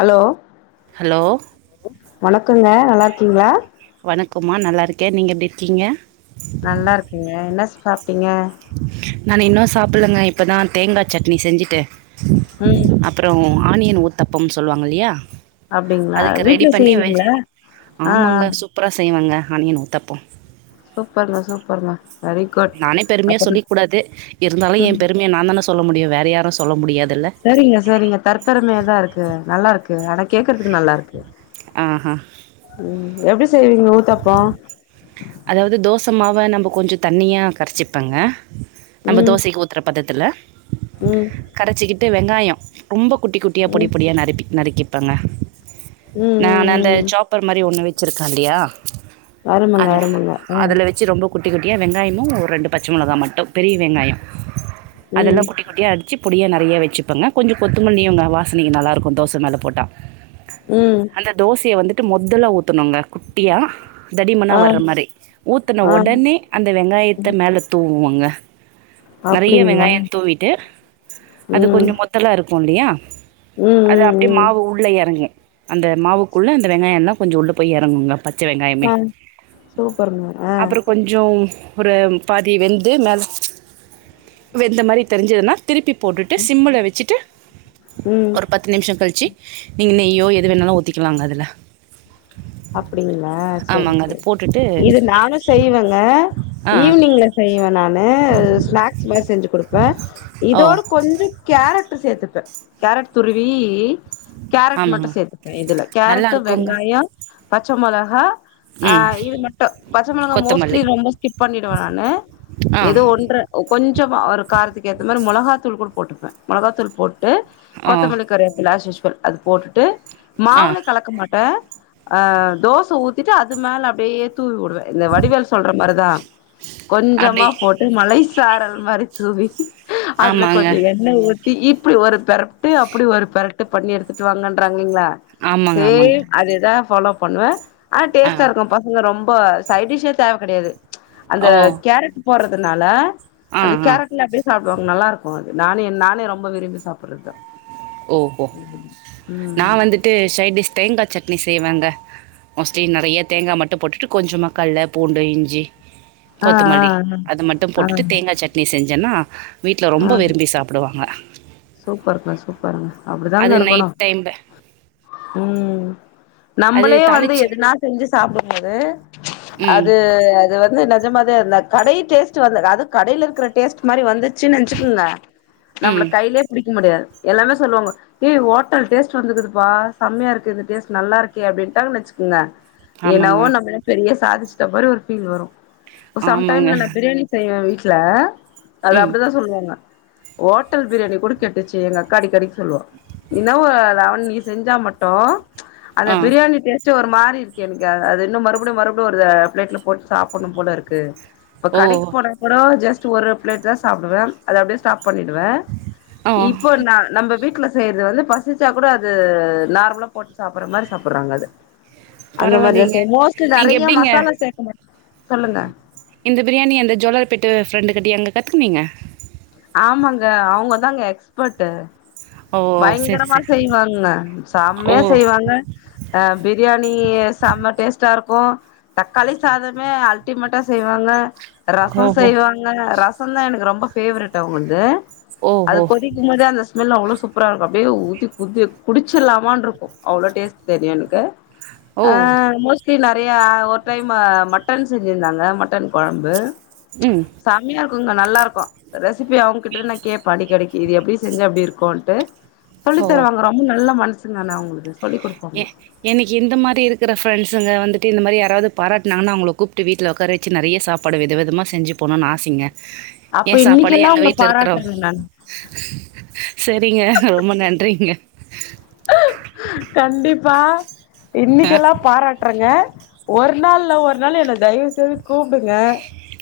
allow hello வணக்கங்க நல்லாருக்கீங்களா வணக்கம்மா நல்லாருக்கேன் நீங்க எப்டிருக்கீங்க நல்லாருக்குங்க என்ன சாப்ட்டீங்க நானு இன்னு சாப்பல்லங்க இப்பதா தேங்கா சட்னி செஞ்சுட்டு ம் அப் அப்பறோ ஆனியன் ஊத்தப்பம் சொல்லுவாங்கல்லியா அப்டிங்களா அதுக்கு வீட்ல ரெடி பண்ணி செய்வீங்களா ஆ ஆ ஆமாங்க சூப்பரா செய்வங்க ஆனியன் ஊத்தப்பம் சூப்பர்ங்க சூப்பர்ங்க நறை நானே பெருமையா சொல்லிக்கூடாது இருந்தாலு ம் என் பெருமைய நான்தான சொல்ல முடியு வேற யாரு சொல்ல முடியாதுல்ல சேரிங்க சேரிங்க தற்பெருமையாதாருக்கு நல்லாருக்கு ஆனா கேக்கறதுக்கு நல்லாருக்கு ஆஹா ம் எப்டி செய்வீங்க ஊத்தப்போ அதாவது தோசமாவ நம்ம கொஞ்சோ தண்ணியா கரச்சிப்பங்க நம்ப ம் தோசக்கி ஊத்துற பதத்துல ம் கரச்சிகிட்டு வெங்காயோ ரொம்ப குட்டி குட் டியா ம் ம் பொடிப்பொடி நறுப்பி நறுக்கிப்பங்க ம் ம் நானந்த சாப்பர் மாரி ஒண்ணு வச்சிருக்கல்லியா அருமங்க அந்த அத அருமங்க ஆ அதுல வச்சு ரொம்ப குட்டி குட்டியா வெங்காயமும் ஒரு ரெண்டு பச்ச மொளகா மட்டு பெரிய வெங்காயோ அதல்லா ம் குட்டி குட்டியா அடிச்சிப் பொடியா நறையா வச்சுப்பங்க கொஞ்சோ கொத்தமல்லியுங்க வாசனகி நல்லாருக்கு தோச மேல போட்டா ம் அந்த தோசய வந்துட்டு மொத்தல ஊத்துனுங்க குட்டியா தடிமனா ஆ வ வற மாரி ஊத்துன ஆ ஒடனே அந்த வெங்காயத்த மேல தூவுவங்க நெறைய அப்டிங்களா வெங்காயோ தூவிட்டு அது ம் கொஞ்சோ மொத்தலா இருக்குல்லியா ம் அது ம் அப்டியே ம் மாவு உள்ள எறங்கு அந்த மாவுக்குள்ள அந்த வெங்காயெல்லா கொஞ்சோ உள்ள போயி எறங்குங்க பச்ச வெங்காயமே ஆ சூப்பருங்க அ அப்றோ கொஞ்சோ ஒரு பாதி வெந்து மேல வெந்த மாரி தெரிஞ்சதுன்னா திருப்பி போட்டுட்டு சிம்முள வச்சுட்டு ம் ஒரு பத் த்து நிமிஷோ கழிச்சு நெய்லயோ எது வேணாலு ஊத்திக்கலாங்க அதுல அப்பிடிங்களா செரி ஆமாங்க அது செரி போட்டுட்டு இது நானு செய்வங்க ஆ ஈவினிங்ல செய்வே நானு ஸ்நாக்ஸ் மாரி செஞ்சு குடுப்ப ஓ இதோட கொஞ்சோ கேரட்டு சேத்துப்ப கேரட் துருவி இ கேரட் மட்டு ஆமாங்க சேத்துப்ப இதுல நல்லா கேரட்டு இருக்குங்க வெங்காய பச்சமொளகா அ ம் இது மட்டு பச்சமொளகா மோஸ்ட்லி கொத்தமல்லி ரொம்ப ஸ்கிப் பண்ணிடுவ நானு ஆ எதோ ஒன்ற ஒ கொஞ்சமா ஒரு காரத்துக்கேத்த மாரி மொளகாத்தூள் கூட போட்டுப்ப மொளகாத்தூள் போட்டு ஆ கொத்தமல்லி கருவேபில அஸ் யூஸ்வல் அது போட்டுட்டு ஆ மாவுல கலக்க மாட்டேன் ஹ தோச ஊத்திட்டு அது மேல அப்டியே தூவி விடுவே இந்த வடிவேல் சொல்ற மாரிதா கொஞ்சமா அப்டி போட் மழை சாரல் மாரி தூவி அதுல கொஞ்ச ஆமாங்க எண்ண ஊத் இப்படி ஒரு பெரட் அப்படி ஒரு பெர்ட் பண்ணி எடுத்துட்டு வாங்கன்றாங்கீங்களா ஆமாங்க ஆமாங்க சேம் அதுதா ஃபாலோ பண்வ ஆனா ஆ டேஸ்ட்டா இருக்கு பசங்க ரொம்ப சைட்டிஷே தேவ கெடையாது அந்த ஓ கேரட் போட்றதுனால ஆ அந்த ஆ கேரட்அப்டியே சாப்டுவாங்க நல்ல இருக்கு அது நானு நானே ரொம்ப விரும்பி சாப்புட்றத்தா ஓஹோ நா ம் வந்துட்டு சைடிஷ் தேங்கா சட்னி செய்வேங்க மோஸ்ட்லி நெறைய தேங்கா மட்டு போட்டுட்டு கொஞ்ச கள்ள பூண்டு இஞ்சி ஆ ஆ கொத்தமல்லி அது மட்டு ஆ ஆ போட்டுட்டு தேங்கா சட் னி செஞ்சன்னா வீட்ல ரொம்ப விரும்பி சாப்புடுவாங்க சூப்பர்ருங்க சூப்பர்ருங்க அப்புடிதாங்க அது இருக்கணு நைட் டைம்ல ம் அது நம்பளே வந்து தாளிச்சு எதுனா செஞ்சு சாப்புடும்பது ம் அது அது வந்து என்ன நஞ்ச மாதிரி அந்த கடை டேஸ்ட் வர்ல அது கடைல இருக்கிற டேஸ்ட் மாதிரி வந்துச்சு நினைச்சுக்கங்க நம்பள ம் கையிலியே புடிக்க முடியாது எல்லாமே சொல்வாங்க ஏய் ஹோட்டல் டேஸ்ட் வந்துகுதுப்பா செமையா இருக்கு இந்த டேஸ்ட் நல்லா இருக்கே அப்படன்ட்டாங்க வெச்சுக்கோங்க என்னாவோ ஆமாங்க நம்ம பெரிய சாதிச்சிட்ட மாரி ஒரு பீல் வரும் ஆமாங்க சம்டைம்ல நா பிரியாணி செய்வ வீட்ல அது ம் அப்புடிதா சொல்வாங்க ஹோட்டல் பிரியாணி கூட கெட்டுச்சி எங்க அடிக்கடிக் சொல்லுவா ன்னாவோ லாவண் நீ செஞ்சா மட்டோ அந்த ஆ பிரியாணி டேஸ்ட் ச ஒரு மாறி இருக்கு எனக்கு அ அது இன்னும் மறுபடியும் மறுபடியும் ஒரு பிளேட்ல போட்டு சாப்டணும் போல இருக்கு இப்ப ஓ கடைக் போனா கூட ஜஸ்ட் ஒரு பிளேட்தாசாப்டுவே அது அப்டியே சாப் பண்ணிடுவே ஆ இப்போ நா நம்ப வீட்ல செய்றது வந்து பசிச்சா கூட அது நார்மலா போட்டு சாப்ற மாரி சாப்றாங்க அது அந்த மாரிதா பரவாயில்லைங்க செய் மோஸ்ட் நீங்க நெறைய எப்டிங்க மசாலா சேக்க மாட்ட சொல்லுங்க இந்த பிரியாணி அந்த ஜோலார்பேட்ட ஃப்ரெண்டு கட்டயாங்க கத்துக்குனீங்க ஆமாங்க அவுங்கதாங்க எக்ஸ்பர்ட்டு [unintelligible] சரி பயங்கரமா சரி செய்வாங்க ஓ சம்யா செய்வாங்க அ பிரியாணி செம்ம டேஸ்ட்டா இருக்கு தக்காளி சாதமே அல்டிமேட்டா செய்வாங்க ரசோ ஓஹோ செய்வாங்க ரச தா எனக்கு ரொம்பபேவரெட் அவ்ங்கள்து அது ஓஹோ கொதிக்கும்போதே அந்த ஸ்மெல் அவ்ளோ சூ ப்பரா இருக்கு அப்டியே ஊத்தி குடி குடிச்சிடலாமான்னு இருக்கு அவ்ளோ டேஸ்ட் தெரியு எனுக்கு ஓ ஆ மோஸ் லி நெறையா ஒரு டைமு மட்டன் செஞ்சிந்தாங்க மட்டன் கொழம்பு ம் செமையா இருக்குங்க நல்லாருக்கு ரெசிபி அவ்ங்க கிட்ட த நா கேப்பே அடிக்கடிக்கு இது எப்டி செஞ்சு அப்டி இருக்குன்ட்டு சொல்லி ஓ தருவாங்க ரொம்ப நல்ல மனசுங்கானா அவுங்குளுக்கு ஏ எனுக்கு இந்த மாரி இருக்கிற ஃரெண்ட்ஸுங்க வந்துட்டு இந்த மாரி யாராவது பாராட்டாங்கன்னு அவங்கள கூப்ட்டு வீட்டுல உக்கார வெச் சி நெறைய சாப்பாடு வித விதமா செஞ்சு போணுன்னு ஆசைங்க அப்ப ஏ சாப்பாடு இன்னைக்கெல்லா எங்க உங்கள வீட்டுல இருக்குறவ பாராட்டுறேங்க நானு செரிங்க ரொம்ப நன்றிங்க கண்டிப்பா இன்னைக்கெல்லா பாராட்டுறங்க ஒரு நாள் இல்ல ஒரு நாள் என்ன தய்வ்செய்து கூப்டுங்க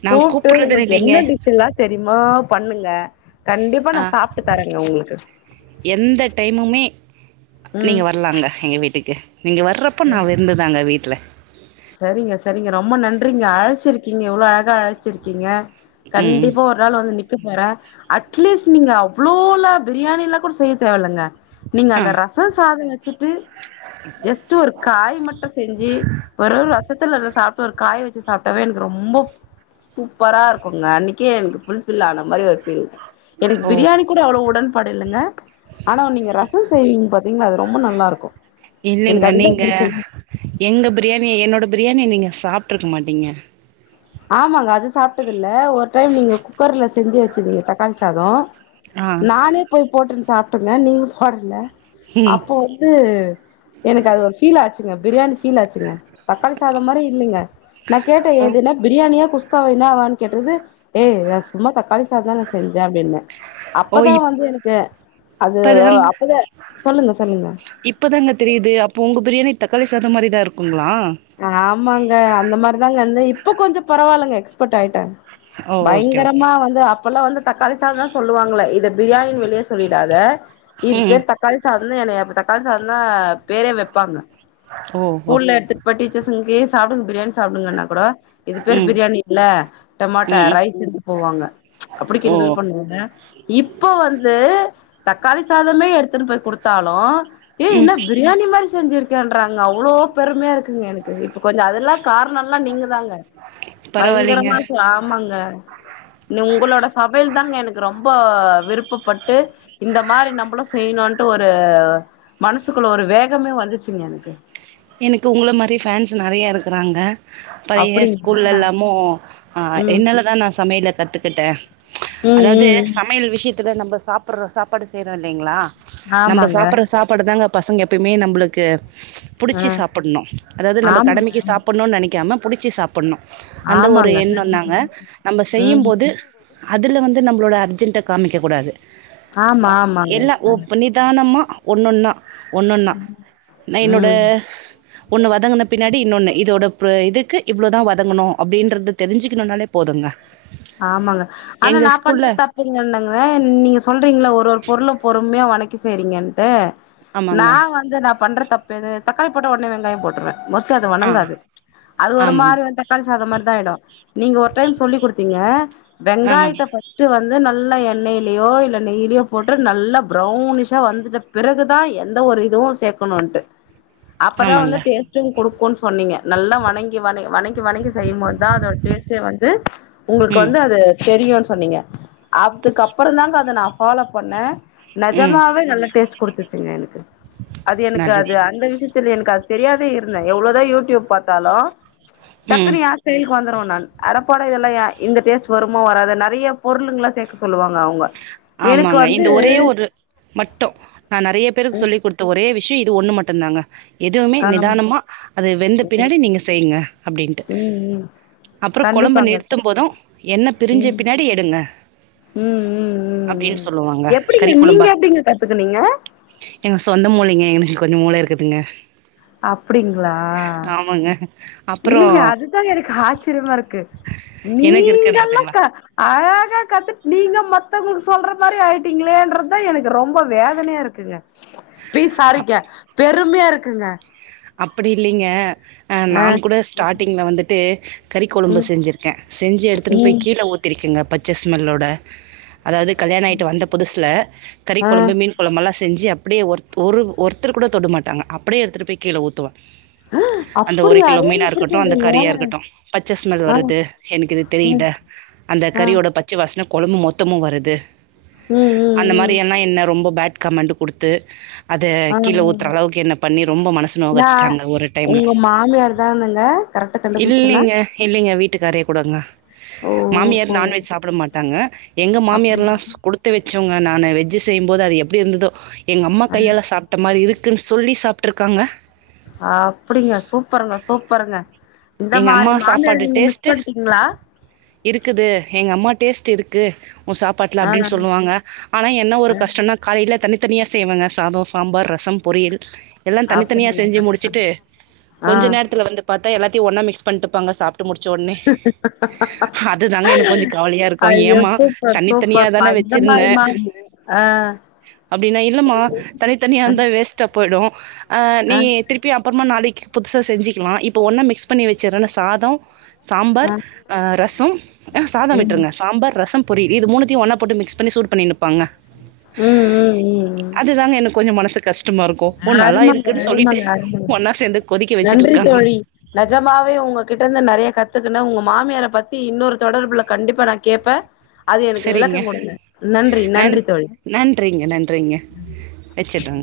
நா கூப்ட்டு கூப்புட்றதுன்னு உங்கள்க் இல்லைங்க என்ன டிஷ் எல்லா தெரிமோ பண்ணுங்க கண்டிப்பா நா ஆ சாப்ட்டு தரேங்க உங்கள்க்கு எந்த டைமுமே நீங்க வர்லாங்க எங்க வீட்டுக்கு நீங்க வர்றப் போ நா ம் விருந்துதாங்க வீட்ல சரிங்க சரிங்க ரொம்ப நன்றிங்க அழ்ச்சிருக்கீங்க இவ்ளோ அழகா அழ்ச்சிருக்கீங்க ம் கண்டிப்பா ஒரு நாள் வந்து நிக்க போறே அட்லீஸ்ட் நீங்க அவ்ளோலா பிரியாணிலா கூட செய்ய தேவல்லங்க நீங்க ஆ அந்த ரச சாதோ வெச்சிட்டு ஜஸ்ட்டு ஒரு காய் மட்டு செஞ்சி வெறு ரசத்த நல்லா சாப்ட்டு ஒரு காய் வெச்சி சாப்ட்டாவே எனக்கு ரொம்போ சூப்பராருக்குங்க அன்னிக்கே எனக்கு ஃபுல்ஃபில் ஆன மாரி ஒரு ஃபீல் எனக் ஓ பிரியாணி கூட அவ்ளோ உடன்பாடு இல்லங்க ஆனா நீங்க ரசோ செய்வீங்க பாத்தீங்ளா அது ரொம்போ நல்லாருக்கு இல்லைங்க எனக்கு அதுதா நீங்க புடிச்சது எங்க பிரியாணி என்னோட பிரியாணிய நீங்க சாப்ட்ருக்க மாட்டீங்க ஆமாங்க அது சாப்ட்டதில்ல ஒரு டைம் நீங்க குக்கர்ல செஞ்சு வெச்சிர்தீங்க தக்காளி சாதோ ஆ நானே போய் போட்டுன் சாப்ட்டங்க நீங்க போடல ம் அப்போ வந்து எனக்கு அது ஒரு ஃபீல் ஆச்சுங்க பிரியாணி ஃபீல் ஆச்சுங்க தக்காளி சாதம் மாரி இல்லிங்க நா கேட்ட ஓ இது என்ன பிரியாணியா குஸ்க்காவா என்னவான் கேட்டது ஏய் நா சும்மா தக்காளி சாதோ தா நா செஞ்சே அப்டின்ன ஓ அப்பதா வந்து எனக்கு அது ஒ இப்பதாங்க அப்பவே சொல்லுங்க சொல்லுங்க இப்பதாங்க தெரியிது அப்போ உங்க பிரியாணி தக்காளி சாதோ மாரிதா இருக்குங்ளா ஆமாங்க அந்த மாரிதாங் செஞ்சே இப்ப கொஞ்சோ பரவால்லங்க எக்ஸ்பட் ஆய்ட்டே ஓ ஓகே ஓகே பயங்கரமா வந்து அப்பல்லா வந்து தக்காளி சாதோ தா சொல்லுவாங்ளே இது பிரியாணின் வெளிய சொல்லிடாத இது ம் பேர் தக் காளி சாதோன் தா என்னைய அப்ப தக்காளி சாதந்தா பேரே வெப்பாங்க ஓ ஓ ஸ்கூல்ல எடுத்துட் போய் டீச்சர்ஸுங்க்கு சாப்டுங் பிரியாணி சாப்டுங்கன்னா கூட இது பேர் ம் பிரியாணி இல்ல டோமாட்டா ம் ரைஸுன்ட்டு போவாங்க அப்பிடி ஓ கிண்டல் பண்ணுவாங்க இப்போ வந்து தக்காளி சாதமே எடுத்துட்டு போய் குடுத்தாலு ஏ ம் என்ன பிரியாணி மாரி செஞ்சிருக்கேன்றாங்க அவ்ளோ பெருமையா இருக்குங்க எனக் கு இப்ப கொஞ்சோ அதெல்லா கார்ணோல்லா நீங்கதாங்க பரவாயில்லைங்க பயங்கரமா ஆமாங்க உங்களோட சமையல் தாங்க எனக்கு ரொம்போ விருப்பப்பட்டு இந்த மாரி நம்பளு செய்ணுன் ட்டு ஒரு மனசுக்குள்ள ஒரு வேகமே வந்துச்சுங்க எனக்கு எனக்கு உங்கள மாரி ஃபேன்ஸ் நெறையா இருக்கறாங்க பைய அப்டிங்களா ஸ்கூல்லல்லாமு ஆ ம் என்னாலதா நா சமையல கத்துக்கிட்டே ம் அதாவ்து ம் சமையல் விஷ்யத்துல நம்ம சாப்பட்றோ சாப்பாடு செய்றோ இல்லீங்ளா நம்ப ஆமாங்க சாப்பட்ற சாப்பாடுதாங்க பசங்க எப்பயுமே நம்ப்ளுக்கு ஆ புடிச்சி சாப்பட்ணு அதாவ்து நம்ப ஆமாங்க கடமைக்கு சாப்பட்ணுன் நெனைக்காம புடிச்சி சாப் பட்ணு அந்த ஒரு ஆமாங்க எண்ணோந்தாங்க நம்ப செய்யும் ம் போது அதுல வந்து நம்ப்ளோட அர்ஜென்ட்ட காமிக்கக் கூடாது ஆமா அ ஆமாங்க எல்லா ஒ ப்ப நிதானமா ஒன்னொன்னா ஒன்னொன்னா நா என்னோட ம் ஒன்னு வதங்கின பின்னாடி இன்னோன்னு இதோட ப இதுக்கு இவ்ளோதா வதங்கணு அப்டின்றது தெரிஞ்சிக்கிணுன்னாலே போதுங்க ஆமாங்க ஆனா எங்க நா ஸ்கூல்ல பண்ற தப்பு இன்னோன்னுங்க நீங் நீங்க சொல்றீங்கல்ல ஒரு ஒரு பொருளு பொறுமையா வணக்கி செய்றீங்கன்ட்டு ஆமாங்க நா வந்து நா பண்ற தப் பு எது தக்காளி போட்டா ஒடனே வெங்காயோ போட்ருவே மோஸ்ட்லி அது ஆ வணங்காது அது ஒரு ஆமாங்க மாரி வந்து தக்காளி சாதோ மாரி தா ஆய்டு நீங்க ஒரு டைம் சொல்லி குடுத்தீங்க ஆமாங்க வெங்காயத்த ஃபஸ் ட்டு வந்து நல்லா எண்ணய்லயோ இல்ல நெய்லயோ போட்டு நல்லா ப்ரௌனிஷா வந்துட்ட பிறகுதா எந்த ஒரு இதுவு சேக்கணுன்ட்டு அப்பதா ஆமாங்க வந்து டேஸ்ட்டும் குடுக்குன் சொன்னிங்க நல்லா வணங்கி வண வணங்கி வணங்கி செய்மோத் தா அதோட டேஸ்ட் டு வந்து உங்குள்க்கு ம் வந்து அது தெரியுன் சொன்னிங்க அதுக்கு அப்றோ தாங்க அத நா ஃபாலோ பண்ண ம் நெஜமாவே நல்ல டேஸ்ட் குடுத்துச்சுங்க எனக்கு அது எனக்கு அது நல்லதுங்க அந்த விஷ்ய த்துல எனக் அது தெரியாதே இருந்தே எவ்ளோதா யூடியூப் பாத்தாலு ம் டக்குனு ஏ ஸ்டெய்ல்க்கு வந்துருவ நான் அடப்போட இதல்லாம் யார் இந்த டேஸ்ட் வருமோ வராதோ நெறய பொருளுங்லா சேக்க சொல்லுவாங்க அவுங்க ஆமாங்க இந்த ஒரே ஒரு மட்டோ நா நெறய பேருக்கு சொல்லி் குடுத் த ஒரே விஷ்யோ இது ஒண்ணு மட்டந்தாங்க எதுவுமே ஆமா நிதானமா அது வெந்த பின்னாடி நீங்க செய்ங்க அப்டின்ட்டு ம் ம் அப்றோ கொழம்ப கண்டிப்பாங்க க நிறுத்தும்போதும் எண்ண பிரிஞ்ச ம் பின்னாடி எடுங்க ம் ம் அப்படின்னு ம் சொல்லுவாங்க எப்டிங்க நீங்க எப்டிங்க கத்துக்குனீங்க ஏங்க சொந்த மூளைங்க எனக்கு கொஞ்சோ மூள இருக்குதுங்க அப்டிங்ளா ஆமாங்க அப் இல்லிங்க அதுதா எனக்கு ஆச்ரியமாருக்கு எனக்கு நீங்கல்லா இருக்குன்றதுங்களா கா அழகா கத்துட் நீங்க மத்தவுங்குளுக் சொல்ற மாரி ஆய்ட்டிங்ளேன்றதுதா எனக்கு ரொம்ப வேதனயா இருக்குங்க ப்ளீஸ் சாரிங்க பெருமியா இருக்குங்க அப்படி இல்லிங்க அ ஆ நான் கூட ஸ்டார்ட்டிங்ல வந்துட்டு கறி கொழம்பு ம் செஞ்சிருக்கே செஞ்சு எடுத்துட்டு ம் போய் கீழ ஊத் திருக்கேங்க பச்ச ஸ்மெல்லோட அதாது கல்யாண ஆய்ட்டு வந்த புதுஸ்ல கறி ஆ கொழம்பு மீன் கொழம்பெல்லா செஞ்சு அப்டியே ஒருத் ஒரு ஒருத்தர் கூட தொடு மாட்டாங்க அப்டியே எடுத்துட்டு போய் கீழ ஊத்துவே அந்த ஒரு அப்டியா கிலோ ஏங்க இப்டி மீனாருக்கட்டும் அந்த சொல்றீங்க கறியா இருக்கட்டும் பச்ச ஸ்மெல் ஆ வருது எனக்கு இது தெரில அந்த ஆ கறியோட ப ச்ச வாசன கொழம்பு மொத்தமு வருது ம் ம் ம் இது என்னா என்ன ரொம்ப பேட் கமெண்ட்டு குடுத்து அத ஆ கீழ ம் ஊத்ர அளவுக்கு என்ன பண்ணி ரொம்ப மனஸ் நா உங்க மாமியார் தானுங்க கரெக்ட்டா கண்டுபுஸ்ட்டன்னா எ இல்லிங்க வீட்டுக்காரே குடோங்க மாமியார் ஓஹோ நான்வெஜ் சாப்புட மாட்டாங்க எங்க மாமியார்லா ஸ் அப்டிங்களா குடுத்து வெச்சவுங்க நானு வெஜ்ஜு செய்யும்போது அது எப்டி இருந்துதோ எங்க அம்மா ஆ கையால சாப் மட்ட மாரி இருக்குன் சொல்லி சாப்ட்ருக்காங்க அப்டிங்க சூப்பருங்க சூப்பருங்க இந்த எங்கள் மாரி அம்மா மாமியார சாப்பாடு நீங்க மிஸ் டேஸ்ட்டு பண்ட்டீங்ளா இருக்குது எங்கம்மா டேஸ்ட்டு இருக்கு உ சாப் பாட்ல ஆ அப்டின் சொல்லுவாங்க ஆனா என்ன ஒரு ஆ கஷ்டோனா காலைல தனித்தனியா செய்வங்க சாதோ சாம்பார் ரசம் பொரியல் எல்லா தனித்தனியா செஞ்சு அப்டிங்களா முடிச்சிட்டு ஆ கொஞ்ச நேரத்ல வந்து பாத்தா எல்லாத்தயு ஒன்னா மிக்ஸ் பண்ட்டுப்பாங்க சாப் ட்டு முடிச்ச ஒட்னே அதுதாங்க எனக்கு கொஞ்சோ கவலயா இருக்கும் ஐயோ ஏமா சூப்பர் தனி தனியா சூப்பர்ப்பா தான இந்த மாரி வெச்சிருந்தே மா ஆ அப்டின்னா இல்லமா ஆ தனித்தனியாருந்த வேஸ்ட்டா போய்டும் அ நீ ஆ திருப் அப்யு அப்றமா நாளைக்கு புதுசாக செஞ்சிக்லா இப்போ ஒன்னா மிக்ஸ் பண்ணி வெச்சிறன்னா சாதோ சாம்பார் ஆ ரசோ அ சாதோ ம் விட்ருங்க சாம்பார் ரசம் பொரில் இது மூண்த்தியு ஒன்னா போட்டு மிக்ஸ் பண்ணி சூட் பண்ணிருப்பாங்க ம் ம் ம் அதுதாங்க எனக்கு கொஞ்சோ மனசு கஷ்டமா இருக்கு ஓ நல்லா அருமங்க இருக்குன்னு சொல்லிட்டு அருமங்க அருமங்க ஒன்னா சேர்ந்து கொதிக்க வெச்சிட்டு இருக்காங்க நஜமாவே உங்க கிட்ட இருந்து நறைய கத்துக்குன்ன உங்க மாமியார பத்தி இன்னொரு தொடர்புல கண்டிப்பா நா கேப்ப அது எனக்கு விளக்க சரிங்க கொடுங்க நன்றி நன் நன்றி தோழி வெச்சுட்டங்க